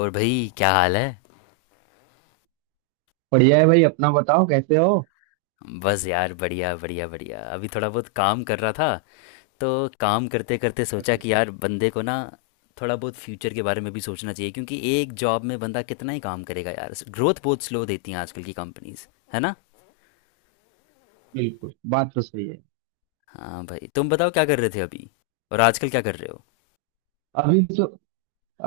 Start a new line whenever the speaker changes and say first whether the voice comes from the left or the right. left: और भाई क्या हाल है?
right: बढ़िया है भाई। अपना बताओ कैसे हो।
left: बस यार बढ़िया बढ़िया बढ़िया, अभी थोड़ा बहुत काम कर रहा था तो काम करते करते सोचा
right: अच्छा
left: कि
right: अच्छा।
left: यार बंदे को ना थोड़ा बहुत फ्यूचर के बारे में भी सोचना चाहिए, क्योंकि एक जॉब में बंदा कितना ही काम करेगा यार, ग्रोथ बहुत स्लो देती हैं आजकल की कंपनीज। है ना?
right: बिल्कुल बात तो सही है।
left: हाँ भाई, तुम बताओ क्या कर रहे थे अभी, और आजकल क्या कर रहे हो?
right: अभी तो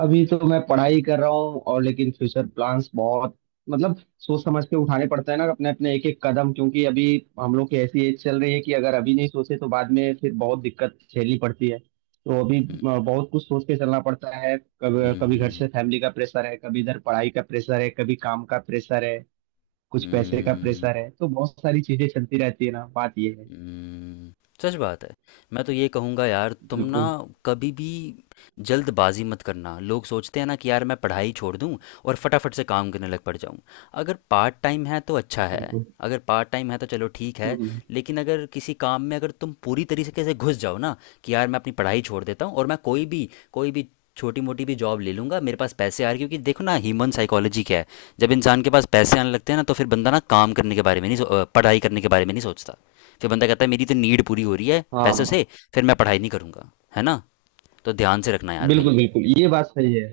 right: अभी तो मैं पढ़ाई कर रहा हूँ और लेकिन फ्यूचर प्लान्स बहुत मतलब सोच समझ के उठाने पड़ते हैं ना अपने अपने एक एक कदम, क्योंकि अभी हम लोग की ऐसी एज चल रही है कि अगर अभी नहीं सोचे तो बाद में फिर बहुत दिक्कत झेलनी पड़ती है। तो अभी
left: हम्म,
right: बहुत कुछ सोच के चलना पड़ता है। कभी कभी घर
left: हम्म,
right: से फैमिली का प्रेशर है, कभी इधर पढ़ाई का प्रेशर है, कभी काम का प्रेशर है, कुछ पैसे
left: हम्म,
right: का प्रेशर है, तो बहुत सारी चीजें चलती रहती है ना। बात ये है।
left: हम्म, सच बात है। मैं तो ये कहूँगा यार, तुम ना
right: बिल्कुल
left: कभी भी जल्दबाजी मत करना। लोग सोचते हैं ना कि यार मैं पढ़ाई छोड़ दूँ और फटाफट से काम करने लग पड़ जाऊँ। अगर पार्ट टाइम है तो अच्छा है,
right: बिल्कुल।
left: अगर पार्ट टाइम है तो चलो ठीक है,
right: हम्म,
left: लेकिन अगर किसी काम में अगर तुम पूरी तरीके से घुस जाओ ना, कि यार मैं अपनी पढ़ाई छोड़ देता हूँ और मैं कोई भी छोटी मोटी भी जॉब ले लूँगा, मेरे पास पैसे आ रहे, क्योंकि देखो ना, ह्यूमन साइकोलॉजी क्या है, जब इंसान के पास पैसे आने लगते हैं ना, तो फिर बंदा ना काम करने के बारे में नहीं पढ़ाई करने के बारे में नहीं सोचता। फिर बंदा कहता है मेरी तो नीड पूरी हो रही है पैसों
right: हाँ
left: से, फिर मैं पढ़ाई नहीं करूंगा। है ना? तो ध्यान से रखना यार भाई।
right: बिल्कुल बिल्कुल, ये बात सही है।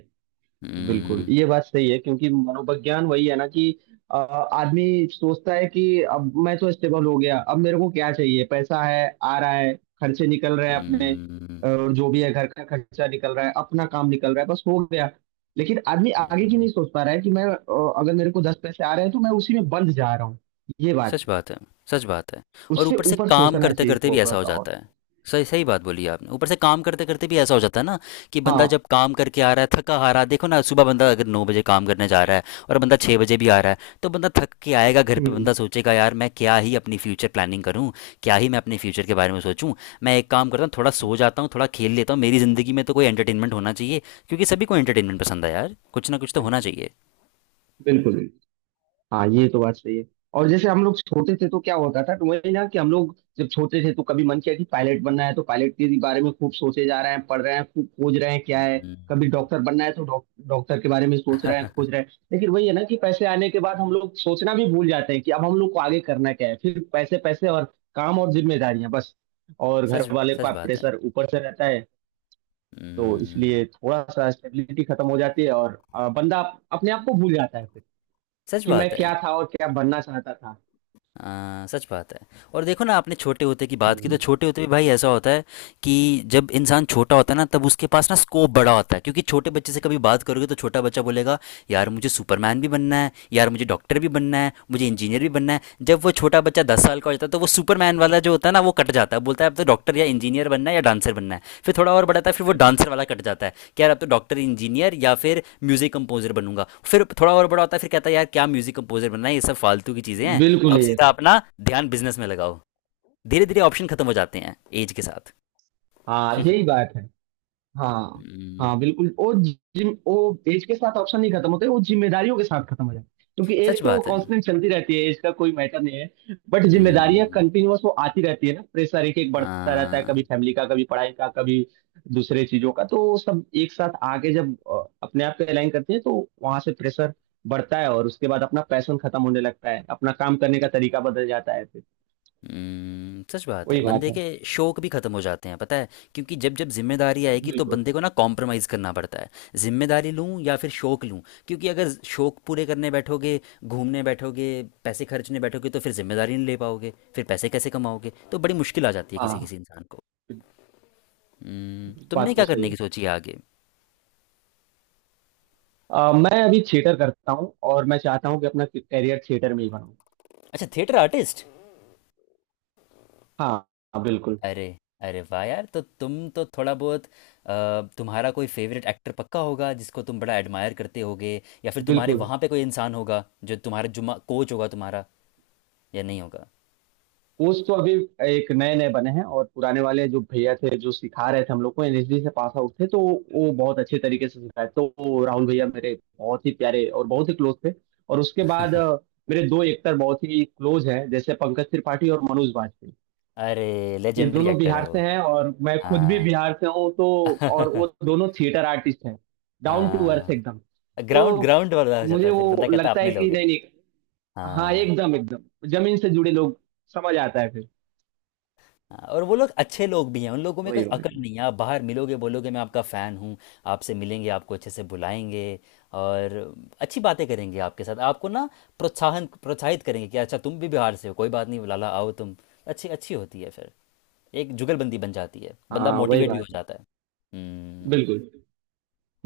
right: बिल्कुल
left: हम्म,
right: ये बात सही है, क्योंकि मनोविज्ञान वही है ना कि आदमी सोचता है कि अब मैं तो स्टेबल हो गया, अब मेरे को क्या चाहिए, पैसा है आ रहा है, खर्चे निकल रहे हैं अपने
left: हम्म,
right: और जो भी है, घर का खर्चा निकल रहा है, अपना काम निकल रहा है, बस हो गया। लेकिन आदमी आगे की
left: हम्म।
right: नहीं सोच पा रहा है कि मैं अगर मेरे को 10 पैसे आ रहे हैं तो मैं उसी में बंद जा रहा हूँ। ये बात
left: सच
right: है।
left: बात है, सच बात है। और
right: उससे
left: ऊपर से
right: ऊपर
left: काम
right: सोचना
left: करते
right: चाहिए
left: करते भी
right: थोड़ा
left: ऐसा हो
right: सा और।
left: जाता है, सही सही बात बोली आपने, ऊपर से काम करते करते भी ऐसा हो जाता है ना, कि बंदा जब
right: हाँ।
left: काम करके आ रहा है, थका आ रहा है। देखो ना, सुबह बंदा अगर 9 बजे काम करने जा रहा है और बंदा 6 बजे भी आ रहा है, तो बंदा थक के आएगा घर पे, बंदा
right: हम्म,
left: सोचेगा यार मैं क्या ही अपनी फ्यूचर प्लानिंग करूँ, क्या ही मैं अपने फ्यूचर के बारे में सोचूँ। मैं एक काम करता हूँ थोड़ा सो जाता हूँ, थोड़ा खेल लेता हूँ, मेरी ज़िंदगी में तो कोई एंटरटेनमेंट होना चाहिए, क्योंकि सभी को एंटरटेनमेंट पसंद है यार, कुछ ना कुछ तो होना
right: बिल्कुल
left: चाहिए।
right: बिल्कुल। हाँ ये तो बात सही है। और जैसे हम लोग छोटे थे तो क्या होता था, तो वही ना कि हम लोग जब छोटे थे तो कभी मन किया कि पायलट बनना है, तो पायलट के बारे में खूब सोचे जा रहे हैं, पढ़ रहे हैं, खूब खोज रहे हैं क्या है।
left: हम्म।
right: कभी डॉक्टर बनना है, तो डॉक्टर के बारे में सोच रहे हैं, खोज रहे हैं, लेकिन वही है ना कि पैसे आने के बाद हम लोग सोचना भी भूल जाते हैं कि अब हम लोग को आगे करना क्या है। फिर पैसे पैसे और काम और जिम्मेदारियां बस। और घर
left: सच
right: वाले
left: सच
right: का
left: बात है।
right: प्रेशर ऊपर से रहता है। तो
left: हम्म,
right: इसलिए थोड़ा सा स्टेबिलिटी खत्म हो जाती है और बंदा अपने आप को भूल जाता है फिर,
left: सच
right: कि मैं
left: बात है।
right: क्या था और क्या बनना चाहता था।
left: सच बात है। और देखो ना, आपने छोटे होते की बात की, तो
right: हम्म,
left: छोटे होते भी भाई ऐसा होता है कि जब इंसान छोटा होता है ना, तब उसके पास ना स्कोप बड़ा होता है। क्योंकि छोटे बच्चे से कभी बात करोगे तो छोटा बच्चा बोलेगा, यार मुझे सुपरमैन भी बनना है, यार मुझे डॉक्टर भी बनना है, मुझे इंजीनियर भी बनना है। जब वो छोटा बच्चा 10 साल का हो जाता है, तो वो सुपरमैन वाला जो होता है ना, वो कट जाता है, बोलता है अब तो डॉक्टर या इंजीनियर बनना है या डांसर बनना है। फिर थोड़ा और बढ़ाता है, फिर वो
right: बिल्कुल
left: डांसर वाला कट जाता है, कि यार अब तो डॉक्टर इंजीनियर या फिर म्यूज़िक कंपोजर बनूंगा। फिर थोड़ा और बड़ा होता है, फिर कहता है यार क्या म्यूज़िक कंपोजर बनना है, ये सब फालतू की चीज़ें हैं,
right: बिल्कुल
left: अब
right: ये
left: सीधा
right: है।
left: अपना ध्यान बिजनेस में लगाओ। धीरे धीरे ऑप्शन खत्म हो जाते हैं एज के साथ।
right: हाँ यही बात है। हाँ।
left: हम्म,
right: हाँ बिल्कुल। वो एज के साथ ऑप्शन नहीं खत्म होते, वो जिम्मेदारियों के साथ खत्म हो जाते हैं। क्योंकि एज
left: सच
right: तो
left: बात है।
right: कांस्टेंट चलती रहती है, एज का कोई मैटर नहीं है, बट जिम्मेदारियां
left: हम्म,
right: कंटिन्यूअस वो आती रहती है ना। प्रेशर एक एक बढ़ता रहता है,
left: आ,
right: कभी फैमिली का, कभी पढ़ाई का, कभी दूसरे चीजों का, तो वो सब एक साथ आगे जब अपने आप को अलाइन करते हैं तो वहां से प्रेशर बढ़ता है और उसके बाद अपना पैशन खत्म होने लगता है, अपना काम करने का तरीका बदल जाता है।
left: सच बात है।
right: वही बात
left: बंदे
right: है।
left: के शौक भी खत्म हो जाते हैं पता है, क्योंकि जब जब जिम्मेदारी आएगी तो
right: बिल्कुल।
left: बंदे को ना कॉम्प्रोमाइज़ करना पड़ता है, जिम्मेदारी लूं या फिर शौक लूं। क्योंकि अगर शौक पूरे करने बैठोगे, घूमने बैठोगे, पैसे खर्चने बैठोगे, तो फिर जिम्मेदारी नहीं ले पाओगे, फिर पैसे कैसे कमाओगे, तो बड़ी मुश्किल आ जाती है किसी किसी
right: हाँ
left: इंसान को। तुमने
right: बात तो
left: क्या
right: सही
left: करने की
right: है।
left: सोची है आगे?
right: मैं अभी थिएटर करता हूँ और मैं चाहता हूँ कि अपना करियर थिएटर में ही बनाऊँ।
left: अच्छा, थिएटर आर्टिस्ट।
right: हाँ। हाँ बिल्कुल
left: अरे, अरे वाह यार, तो तुम तो थोड़ा बहुत तुम्हारा कोई फेवरेट एक्टर पक्का होगा जिसको तुम बड़ा एडमायर करते होगे, या फिर तुम्हारे
right: बिल्कुल।
left: वहाँ पे कोई इंसान होगा जो तुम्हारा जुम्मा कोच होगा तुम्हारा, या नहीं होगा?
right: कोच तो अभी एक नए नए बने हैं और पुराने वाले जो भैया थे, जो सिखा रहे थे हम लोग को, एनएसडी से पास आउट थे, तो वो बहुत अच्छे तरीके से सिखाए। तो वो राहुल भैया मेरे बहुत ही प्यारे और बहुत ही क्लोज थे। और उसके बाद मेरे 2 एक्टर बहुत ही क्लोज हैं, जैसे पंकज त्रिपाठी और मनोज वाजपेयी।
left: अरे,
right: ये
left: लेजेंडरी
right: दोनों
left: एक्टर है
right: बिहार
left: वो।
right: से हैं और मैं खुद भी
left: हाँ।
right: बिहार से हूँ, तो। और वो दोनों थिएटर आर्टिस्ट हैं, डाउन टू अर्थ एकदम।
left: हाँ, ग्राउंड
right: तो
left: ग्राउंड वाला हो जाता
right: मुझे
left: है फिर,
right: वो
left: बंदा कहता है
right: लगता
left: अपने
right: है कि
left: लोग हैं।
right: नहीं नहीं। हाँ
left: हाँ।
right: एकदम एकदम, जमीन से जुड़े लोग। समझ आता है फिर।
left: हाँ, और वो लोग अच्छे लोग भी हैं, उन लोगों में कोई
right: वही बात है।
left: अकल नहीं है। आप बाहर मिलोगे, बोलोगे मैं आपका फ़ैन हूँ, आपसे मिलेंगे, आपको अच्छे से बुलाएंगे, और अच्छी बातें करेंगे आपके साथ, आपको ना प्रोत्साहन प्रोत्साहित करेंगे कि अच्छा तुम भी बिहार से हो, कोई बात नहीं लाला आओ तुम। अच्छी अच्छी होती है फिर, एक जुगलबंदी बन जाती है, बंदा
right: हाँ वही
left: मोटिवेट भी हो
right: बात है।
left: जाता है। हम्म।
right: बिल्कुल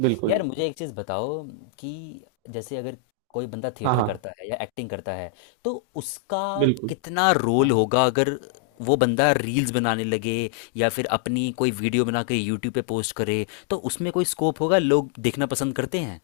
right: बिल्कुल
left: यार मुझे
right: बिल्कुल।
left: एक चीज़ बताओ, कि जैसे अगर कोई बंदा
right: हाँ
left: थिएटर
right: हाँ
left: करता है या एक्टिंग करता है, तो उसका
right: बिल्कुल।
left: कितना रोल
right: हाँ
left: होगा अगर वो बंदा रील्स बनाने लगे, या फिर अपनी कोई वीडियो बना के यूट्यूब पे पोस्ट करे, तो उसमें कोई स्कोप होगा, लोग देखना पसंद करते हैं?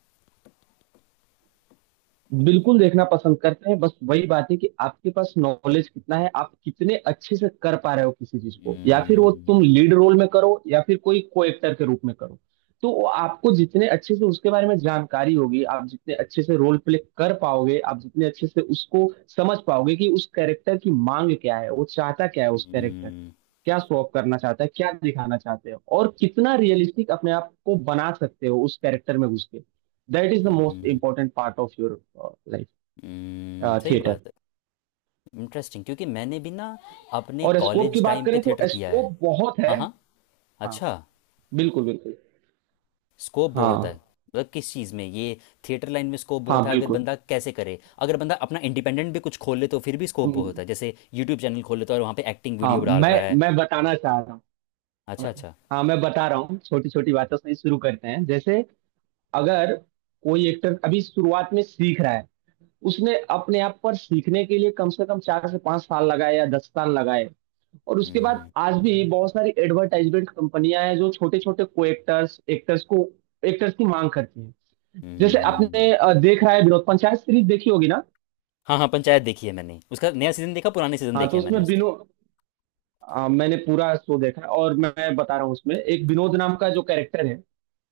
right: बिल्कुल देखना पसंद करते हैं। बस वही बात है कि आपके पास नॉलेज कितना है, आप कितने अच्छे से कर पा रहे हो किसी चीज को, या फिर वो तुम
left: हम्म,
right: लीड रोल में करो या फिर कोई को एक्टर के रूप में करो, तो वो आपको जितने अच्छे से उसके बारे में जानकारी होगी, आप जितने अच्छे से रोल प्ले कर पाओगे, आप जितने अच्छे से उसको समझ पाओगे कि उस कैरेक्टर की मांग क्या है, वो चाहता क्या है उस कैरेक्टर,
left: हम्म,
right: क्या शो ऑफ करना चाहते हो, क्या दिखाना चाहते हो, और कितना रियलिस्टिक अपने आप को बना सकते हो उस कैरेक्टर में घुस के। That is the most
left: hmm,
right: important part of your life,
left: सही
right: थिएटर।
left: बात है। इंटरेस्टिंग, क्योंकि मैंने भी ना अपने
right: और स्कोप की
left: कॉलेज
right: बात
left: टाइम पे
right: करें तो
left: थिएटर किया है।
right: स्कोप बहुत है।
left: हाँ हाँ।
right: हाँ
left: अच्छा,
right: बिल्कुल बिल्कुल।
left: स्कोप बहुत है
right: हाँ
left: मतलब किस चीज़ में ये, थिएटर लाइन में स्कोप
right: हाँ
left: बहुत है? अगर
right: बिल्कुल।
left: बंदा कैसे करे, अगर बंदा अपना इंडिपेंडेंट भी कुछ खोल ले तो फिर भी स्कोप
right: हम्म,
left: बहुत है, जैसे यूट्यूब चैनल खोल लेता है और वहाँ पे एक्टिंग
right: हाँ
left: वीडियो डाल
right: मैं
left: रहा है।
right: मैं बताना चाह रहा हूँ।
left: अच्छा अच्छा।
right: हाँ मैं बता रहा हूँ, छोटी छोटी बातों से ही शुरू करते हैं। जैसे अगर कोई एक्टर अभी शुरुआत में सीख रहा है, उसने अपने आप पर सीखने के लिए कम से कम 4 से 5 साल लगाए या 10 साल लगाए, और उसके बाद
left: हम्म,
right: आज भी बहुत सारी एडवर्टाइजमेंट कंपनियां हैं जो छोटे छोटे को एक्टर्स एक्टर्स को एक्टर्स की मांग करती हैं। जैसे आपने
left: हम्म।
right: देख रहा है, विनोद, पंचायत सीरीज देखी होगी ना।
left: हाँ हाँ, पंचायत देखी है मैंने, उसका नया सीज़न देखा, पुराने सीज़न
right: हाँ
left: देखे
right: तो
left: हैं
right: उसमें
left: मैंने उसके।
right: विनोद, मैंने पूरा शो देखा है और मैं बता रहा हूँ उसमें एक विनोद नाम का जो कैरेक्टर है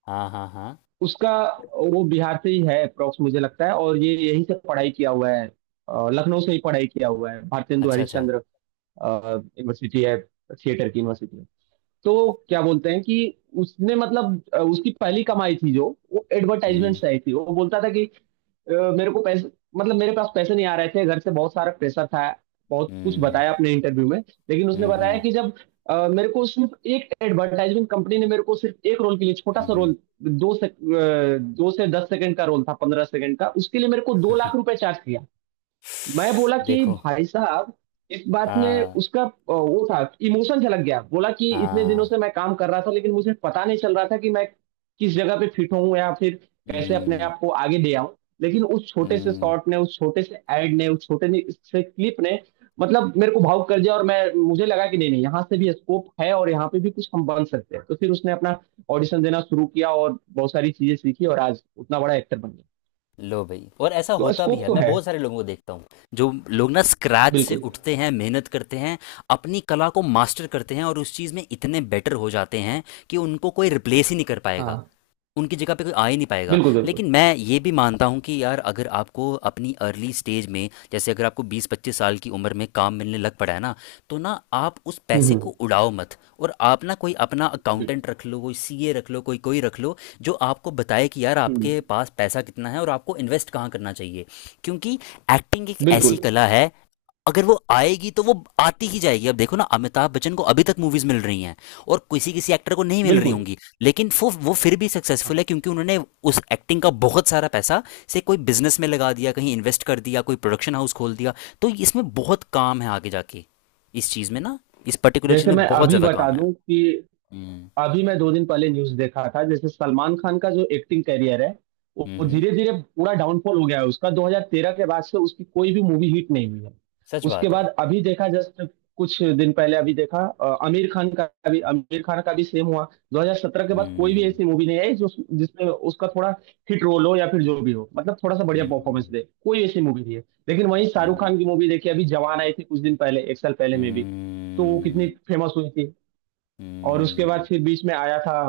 left: हाँ हाँ हाँ।
right: उसका, वो बिहार से ही है अप्रोक्स मुझे लगता है, और ये यहीं से पढ़ाई किया हुआ है, लखनऊ से ही पढ़ाई किया हुआ है। भारतेंदु
left: अच्छा अच्छा।
right: हरिश्चंद्र यूनिवर्सिटी है, थिएटर की यूनिवर्सिटी है। तो क्या बोलते हैं कि उसने मतलब उसकी पहली कमाई थी जो वो एडवर्टाइजमेंट
left: हम्म,
right: से आई थी। वो बोलता था कि मेरे पास पैसे नहीं आ रहे थे, घर से बहुत सारा प्रेशर था, बहुत कुछ
left: हम्म,
right: बताया अपने इंटरव्यू में। लेकिन उसने
left: हम्म,
right: बताया
left: हम्म,
right: कि जब मेरे को सिर्फ एक एडवर्टाइजमेंट कंपनी ने मेरे को सिर्फ एक रोल के लिए छोटा
left: हम्म,
right: सा
left: हम्म।
right: रोल, दो से अ, 2 से 10 सेकंड का रोल था, 15 सेकंड का, उसके लिए मेरे को 2 लाख रुपए चार्ज किया। मैं बोला कि
left: देखो।
right: भाई साहब, इस बात में
left: हाँ,
right: उसका वो था, इमोशन झलक गया, बोला कि इतने दिनों
left: हाँ।
right: से मैं काम कर रहा था लेकिन मुझे पता नहीं चल रहा था कि मैं किस जगह पे फिट हूँ या फिर कैसे अपने
left: हम्म,
right: आप को आगे ले आऊं। लेकिन उस छोटे से
left: हम्म।
right: शॉट ने, उस छोटे से एड ने, उस छोटे से क्लिप ने मतलब मेरे को भावुक कर दिया, और मैं मुझे लगा कि नहीं नहीं, यहाँ से भी स्कोप है और यहाँ पे भी कुछ हम बन सकते हैं। तो फिर उसने अपना ऑडिशन देना शुरू किया और बहुत सारी चीजें सीखी और आज उतना बड़ा एक्टर बन गया।
left: लो भाई, और ऐसा
right: तो
left: होता भी
right: स्कोप
left: है,
right: तो
left: मैं
right: है।
left: बहुत सारे लोगों को देखता हूँ जो लोग ना स्क्रैच से
right: बिल्कुल।
left: उठते हैं, मेहनत करते हैं, अपनी कला को मास्टर करते हैं, और उस चीज़ में इतने बेटर हो जाते हैं कि उनको कोई रिप्लेस ही नहीं कर पाएगा,
right: हाँ
left: उनकी जगह पे कोई आ ही नहीं पाएगा।
right: बिल्कुल बिल्कुल।
left: लेकिन मैं ये भी मानता हूँ कि यार अगर आपको अपनी अर्ली स्टेज में, जैसे अगर आपको 20-25 साल की उम्र में काम मिलने लग पड़ा है ना, तो ना आप उस
right: हम्म
left: पैसे
right: हम्म,
left: को उड़ाओ मत, और आप ना कोई अपना
right: बिल-
left: अकाउंटेंट रख लो, कोई सीए रख लो, कोई कोई रख लो, जो आपको बताए कि यार
right: हम्म,
left: आपके पास पैसा कितना है और आपको इन्वेस्ट कहाँ करना चाहिए। क्योंकि एक्टिंग एक ऐसी
right: बिल्कुल
left: कला है, अगर वो आएगी तो वो आती ही जाएगी। अब देखो ना, अमिताभ बच्चन को अभी तक मूवीज मिल रही हैं, और किसी किसी एक्टर को नहीं मिल रही
right: बिल्कुल।
left: होंगी, लेकिन वो फिर भी सक्सेसफुल है,
right: हाँ,
left: क्योंकि उन्होंने उस एक्टिंग का बहुत सारा पैसा से कोई बिजनेस में लगा दिया, कहीं इन्वेस्ट कर दिया, कोई प्रोडक्शन हाउस खोल दिया। तो इसमें बहुत काम है आगे जाके, इस चीज़ में ना, इस पर्टिकुलर चीज़
right: जैसे
left: में
right: मैं
left: बहुत
right: अभी
left: ज़्यादा
right: बता
left: काम है।
right: दूं कि
left: हम्म,
right: अभी मैं 2 दिन पहले न्यूज देखा था, जैसे सलमान खान का जो एक्टिंग कैरियर है वो
left: हम्म,
right: धीरे धीरे पूरा डाउनफॉल हो गया है उसका। 2013 के बाद से उसकी कोई भी मूवी हिट नहीं हुई है।
left: सच
right: उसके
left: बात है।
right: बाद अभी देखा, जस्ट कुछ दिन पहले अभी देखा, आमिर खान का भी सेम हुआ। 2017 के बाद कोई भी
left: हम्म,
right: ऐसी मूवी नहीं आई जो, जिसमें उसका थोड़ा हिट रोल हो या फिर जो भी हो, मतलब थोड़ा सा बढ़िया परफॉर्मेंस
left: हम्म,
right: दे, कोई ऐसी मूवी नहीं है। लेकिन वहीं शाहरुख
left: हम्म,
right: खान की मूवी देखी, अभी जवान आई थी कुछ दिन पहले, 1 साल पहले में भी, तो वो कितनी
left: हम्म,
right: फेमस हुई थी। और उसके बाद
left: हम्म,
right: फिर बीच में आया था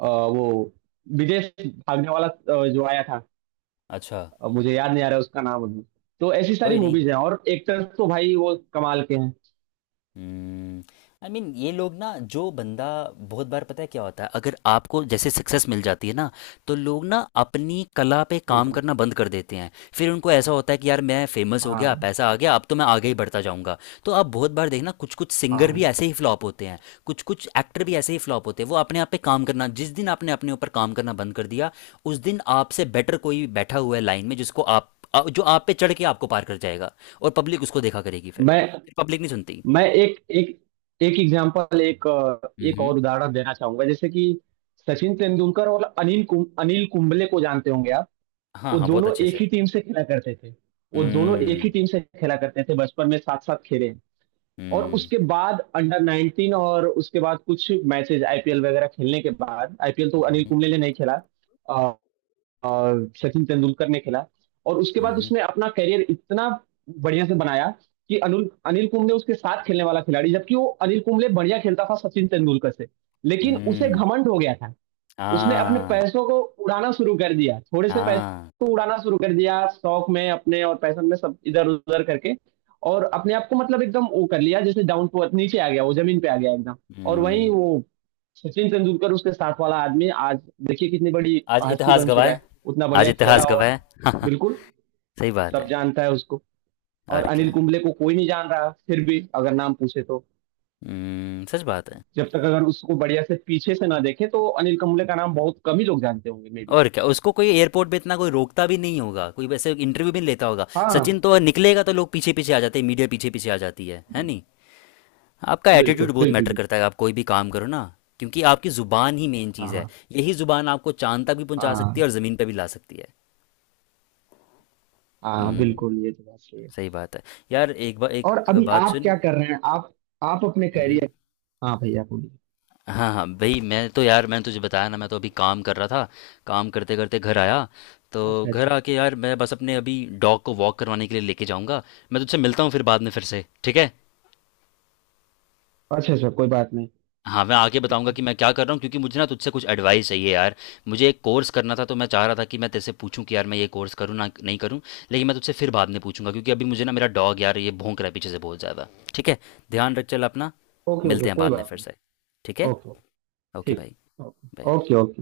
right: वो विदेश भागने वाला जो आया था,
left: अच्छा।
right: मुझे याद नहीं आ रहा है उसका नाम अभी। तो ऐसी सारी
left: कोई नहीं।
right: मूवीज हैं और एक्टर्स तो भाई वो कमाल के हैं।
left: हम्म, आई मीन, ये लोग ना, जो बंदा, बहुत बार पता है क्या होता है, अगर आपको जैसे सक्सेस मिल जाती है ना, तो लोग ना अपनी कला पे काम
right: बिल्कुल।
left: करना बंद कर देते हैं। फिर उनको ऐसा होता है कि यार मैं फेमस हो गया,
right: हाँ
left: पैसा आ गया, अब तो मैं आगे ही बढ़ता जाऊंगा। तो आप बहुत बार देखना, कुछ कुछ सिंगर भी
right: हाँ।
left: ऐसे ही फ्लॉप होते हैं, कुछ कुछ एक्टर भी ऐसे ही फ्लॉप होते हैं। वो अपने आप पे काम करना, जिस दिन आपने अपने ऊपर काम करना बंद कर दिया, उस दिन आपसे बेटर कोई बैठा हुआ है लाइन में, जिसको आप जो आप पे चढ़ के आपको पार कर जाएगा, और पब्लिक उसको देखा करेगी फिर,
right: मैं
left: पब्लिक नहीं सुनती।
right: मैं एक एक एक एग्जांपल,
left: हुँ,
right: एक
left: हुँ।
right: और उदाहरण देना चाहूंगा, जैसे कि सचिन तेंदुलकर और अनिल कुंबले को जानते होंगे आप।
left: हाँ,
right: वो
left: हाँ, बहुत
right: दोनों
left: अच्छे
right: एक
left: से।
right: ही टीम से खेला करते थे। वो दोनों एक ही
left: हुँ,
right: टीम से खेला करते थे बचपन में, साथ साथ खेले। और
left: हुँ,
right: उसके बाद अंडर 19, और उसके बाद कुछ मैचेस आईपीएल वगैरह खेलने के बाद, आईपीएल तो
left: हुँ,
right: अनिल
left: हुँ,
right: कुंबले ने नहीं खेला, अ, अ, सचिन तेंदुलकर ने खेला। और उसके
left: हुँ,
right: बाद
left: हुँ,
right: उसने अपना करियर इतना बढ़िया से बनाया कि अनिल अनिल कुंबले उसके साथ खेलने वाला खिलाड़ी, जबकि वो अनिल कुंबले बढ़िया खेलता था सचिन तेंदुलकर से, लेकिन उसे
left: हुँ।
right: घमंड हो गया था। उसने अपने
left: हाँ,
right: पैसों को उड़ाना शुरू कर दिया, थोड़े से
left: हाँ,
right: पैसों को उड़ाना शुरू कर दिया शौक में अपने और पैशन में सब इधर उधर करके। और अपने आप को मतलब एकदम वो कर लिया, जैसे डाउन टू अर्थ नीचे आ गया, वो जमीन पे आ गया एकदम। और वहीं
left: हुँ।
right: वो सचिन तेंदुलकर उसके साथ वाला आदमी आज, देखिए कितनी बड़ी
left: आज
right: हस्ती
left: इतिहास
right: बन चुका
left: गवाए,
right: है, उतना
left: आज
right: बढ़िया खेला।
left: इतिहास
right: और
left: गवाए। सही
right: बिल्कुल,
left: बात
right: सब
left: है,
right: जानता है उसको। और
left: और
right: अनिल
left: क्या।
right: कुंबले को कोई नहीं जान रहा, फिर भी अगर नाम पूछे तो,
left: हुँ, सच बात है।
right: जब तक अगर उसको बढ़िया से पीछे से ना देखे तो अनिल कुंबले का नाम बहुत कम ही लोग जानते होंगे, मे बी।
left: और क्या, उसको कोई एयरपोर्ट पे इतना कोई रोकता भी नहीं होगा, कोई वैसे इंटरव्यू भी नहीं लेता होगा।
right: हाँ
left: सचिन तो निकलेगा तो लोग पीछे-पीछे आ जाते हैं, मीडिया पीछे-पीछे आ जाती है नहीं? आपका एटीट्यूड
right: बिल्कुल
left: बहुत
right: बिल्कुल
left: मैटर
right: बिल्कुल।
left: करता है आप कोई भी काम करो ना, क्योंकि आपकी ज़ुबान ही मेन चीज़ है,
right: हाँ
left: यही ज़ुबान आपको चांद तक भी पहुंचा सकती
right: हाँ।
left: है और ज़मीन पे भी ला सकती है।
right: हाँ
left: हम्म,
right: बिल्कुल, ये तो बात सही है।
left: सही बात है। यार एक बार एक
right: और अभी
left: बात
right: आप
left: सुन।
right: क्या कर रहे हैं आप अपने
left: हम्म,
right: करियर। हाँ भैया बोलिए।
left: हाँ हाँ भाई, मैं तो यार मैंने तुझे बताया ना, मैं तो अभी काम कर रहा था, काम करते करते घर आया, तो
right: अच्छा अच्छा।
left: घर आके यार मैं बस अपने अभी डॉग को वॉक करवाने के लिए लेके जाऊंगा। मैं तुझसे मिलता हूँ फिर बाद में फिर से, ठीक है?
right: अच्छा अच्छा कोई बात नहीं।
left: हाँ, मैं आगे
right: ठीक
left: बताऊँगा
right: है।
left: कि मैं क्या कर रहा हूँ, क्योंकि मुझे ना तुझसे कुछ एडवाइस चाहिए यार। मुझे एक कोर्स करना था, तो मैं चाह रहा था कि मैं तेरे से पूछूँ कि यार मैं ये कोर्स करूँ ना नहीं करूँ? लेकिन मैं तुझसे फिर बाद में पूछूँगा, क्योंकि अभी मुझे ना मेरा डॉग यार ये भौंक रहा है पीछे से बहुत ज़्यादा। ठीक है? ध्यान रख, चल अपना।
right: ओके ओके
left: मिलते हैं
right: कोई
left: बाद में
right: बात
left: फिर से।
right: नहीं।
left: ठीक है?
right: Okay okay.
left: ओके
right: ठीक।
left: भाई,
right: ओके
left: बाय।
right: ओके। ओके